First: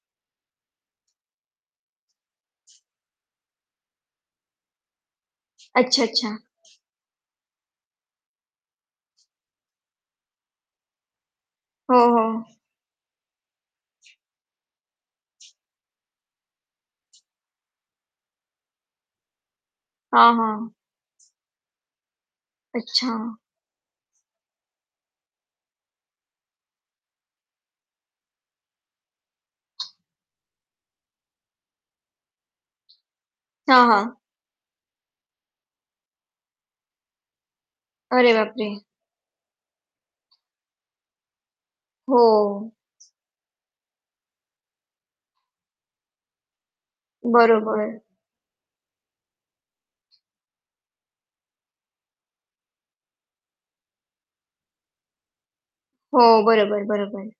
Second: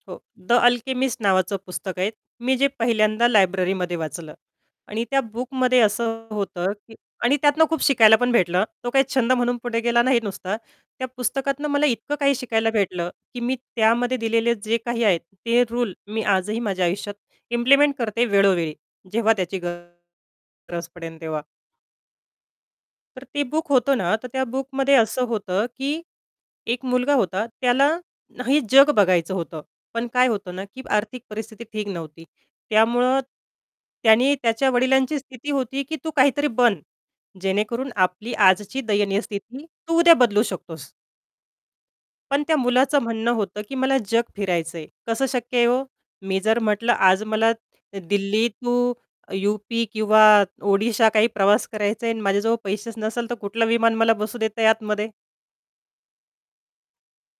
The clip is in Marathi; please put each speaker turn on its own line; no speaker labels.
हो, द अल्केमिस्ट नावाचं पुस्तक आहे. मी जे पहिल्यांदा लायब्ररीमध्ये वाचलं आणि त्या बुकमध्ये
अच्छा,
असं
अच्छा.
होतं, की आणि त्यातनं खूप शिकायला पण भेटलं. तो काही छंद म्हणून पुढे गेला नाही नुसता. त्या पुस्तकातनं मला
हो,
इतकं काही
हो.
शिकायला भेटलं, की मी त्यामध्ये दिलेले जे काही आहेत ते रूल मी आजही माझ्या आयुष्यात इम्प्लिमेंट करते वेळोवेळी. जेव्हा त्याची गरज
हां, हां.
पडेल तेव्हा. तर
अच्छा.
ते बुक होतं ना, तर त्या बुकमध्ये असं होतं, की एक मुलगा होता. त्याला ना हे जग बघायचं होतं, पण काय होतं ना, की आर्थिक परिस्थिती ठीक नव्हती. त्यामुळं
हां, हां.
त्याने त्याच्या वडिलांची स्थिती होती, की तू काहीतरी बन, जेणेकरून
अरे
आपली
बापरे!
आजची दयनीय स्थिती तू उद्या बदलू शकतोस. पण त्या
हो.
मुलाचं म्हणणं होतं, की "मला जग फिरायचं आहे." कसं शक्य आहे हो? मी जर म्हटलं आज मला
बरोबर.
दिल्ली टु युपी किंवा ओडिशा काही प्रवास करायचा आहे आणि माझ्याजवळ पैसेच नसेल, तर कुठलं विमान मला बसू देतं आहे आतमध्ये?
हो. बरोबर, बरोबर.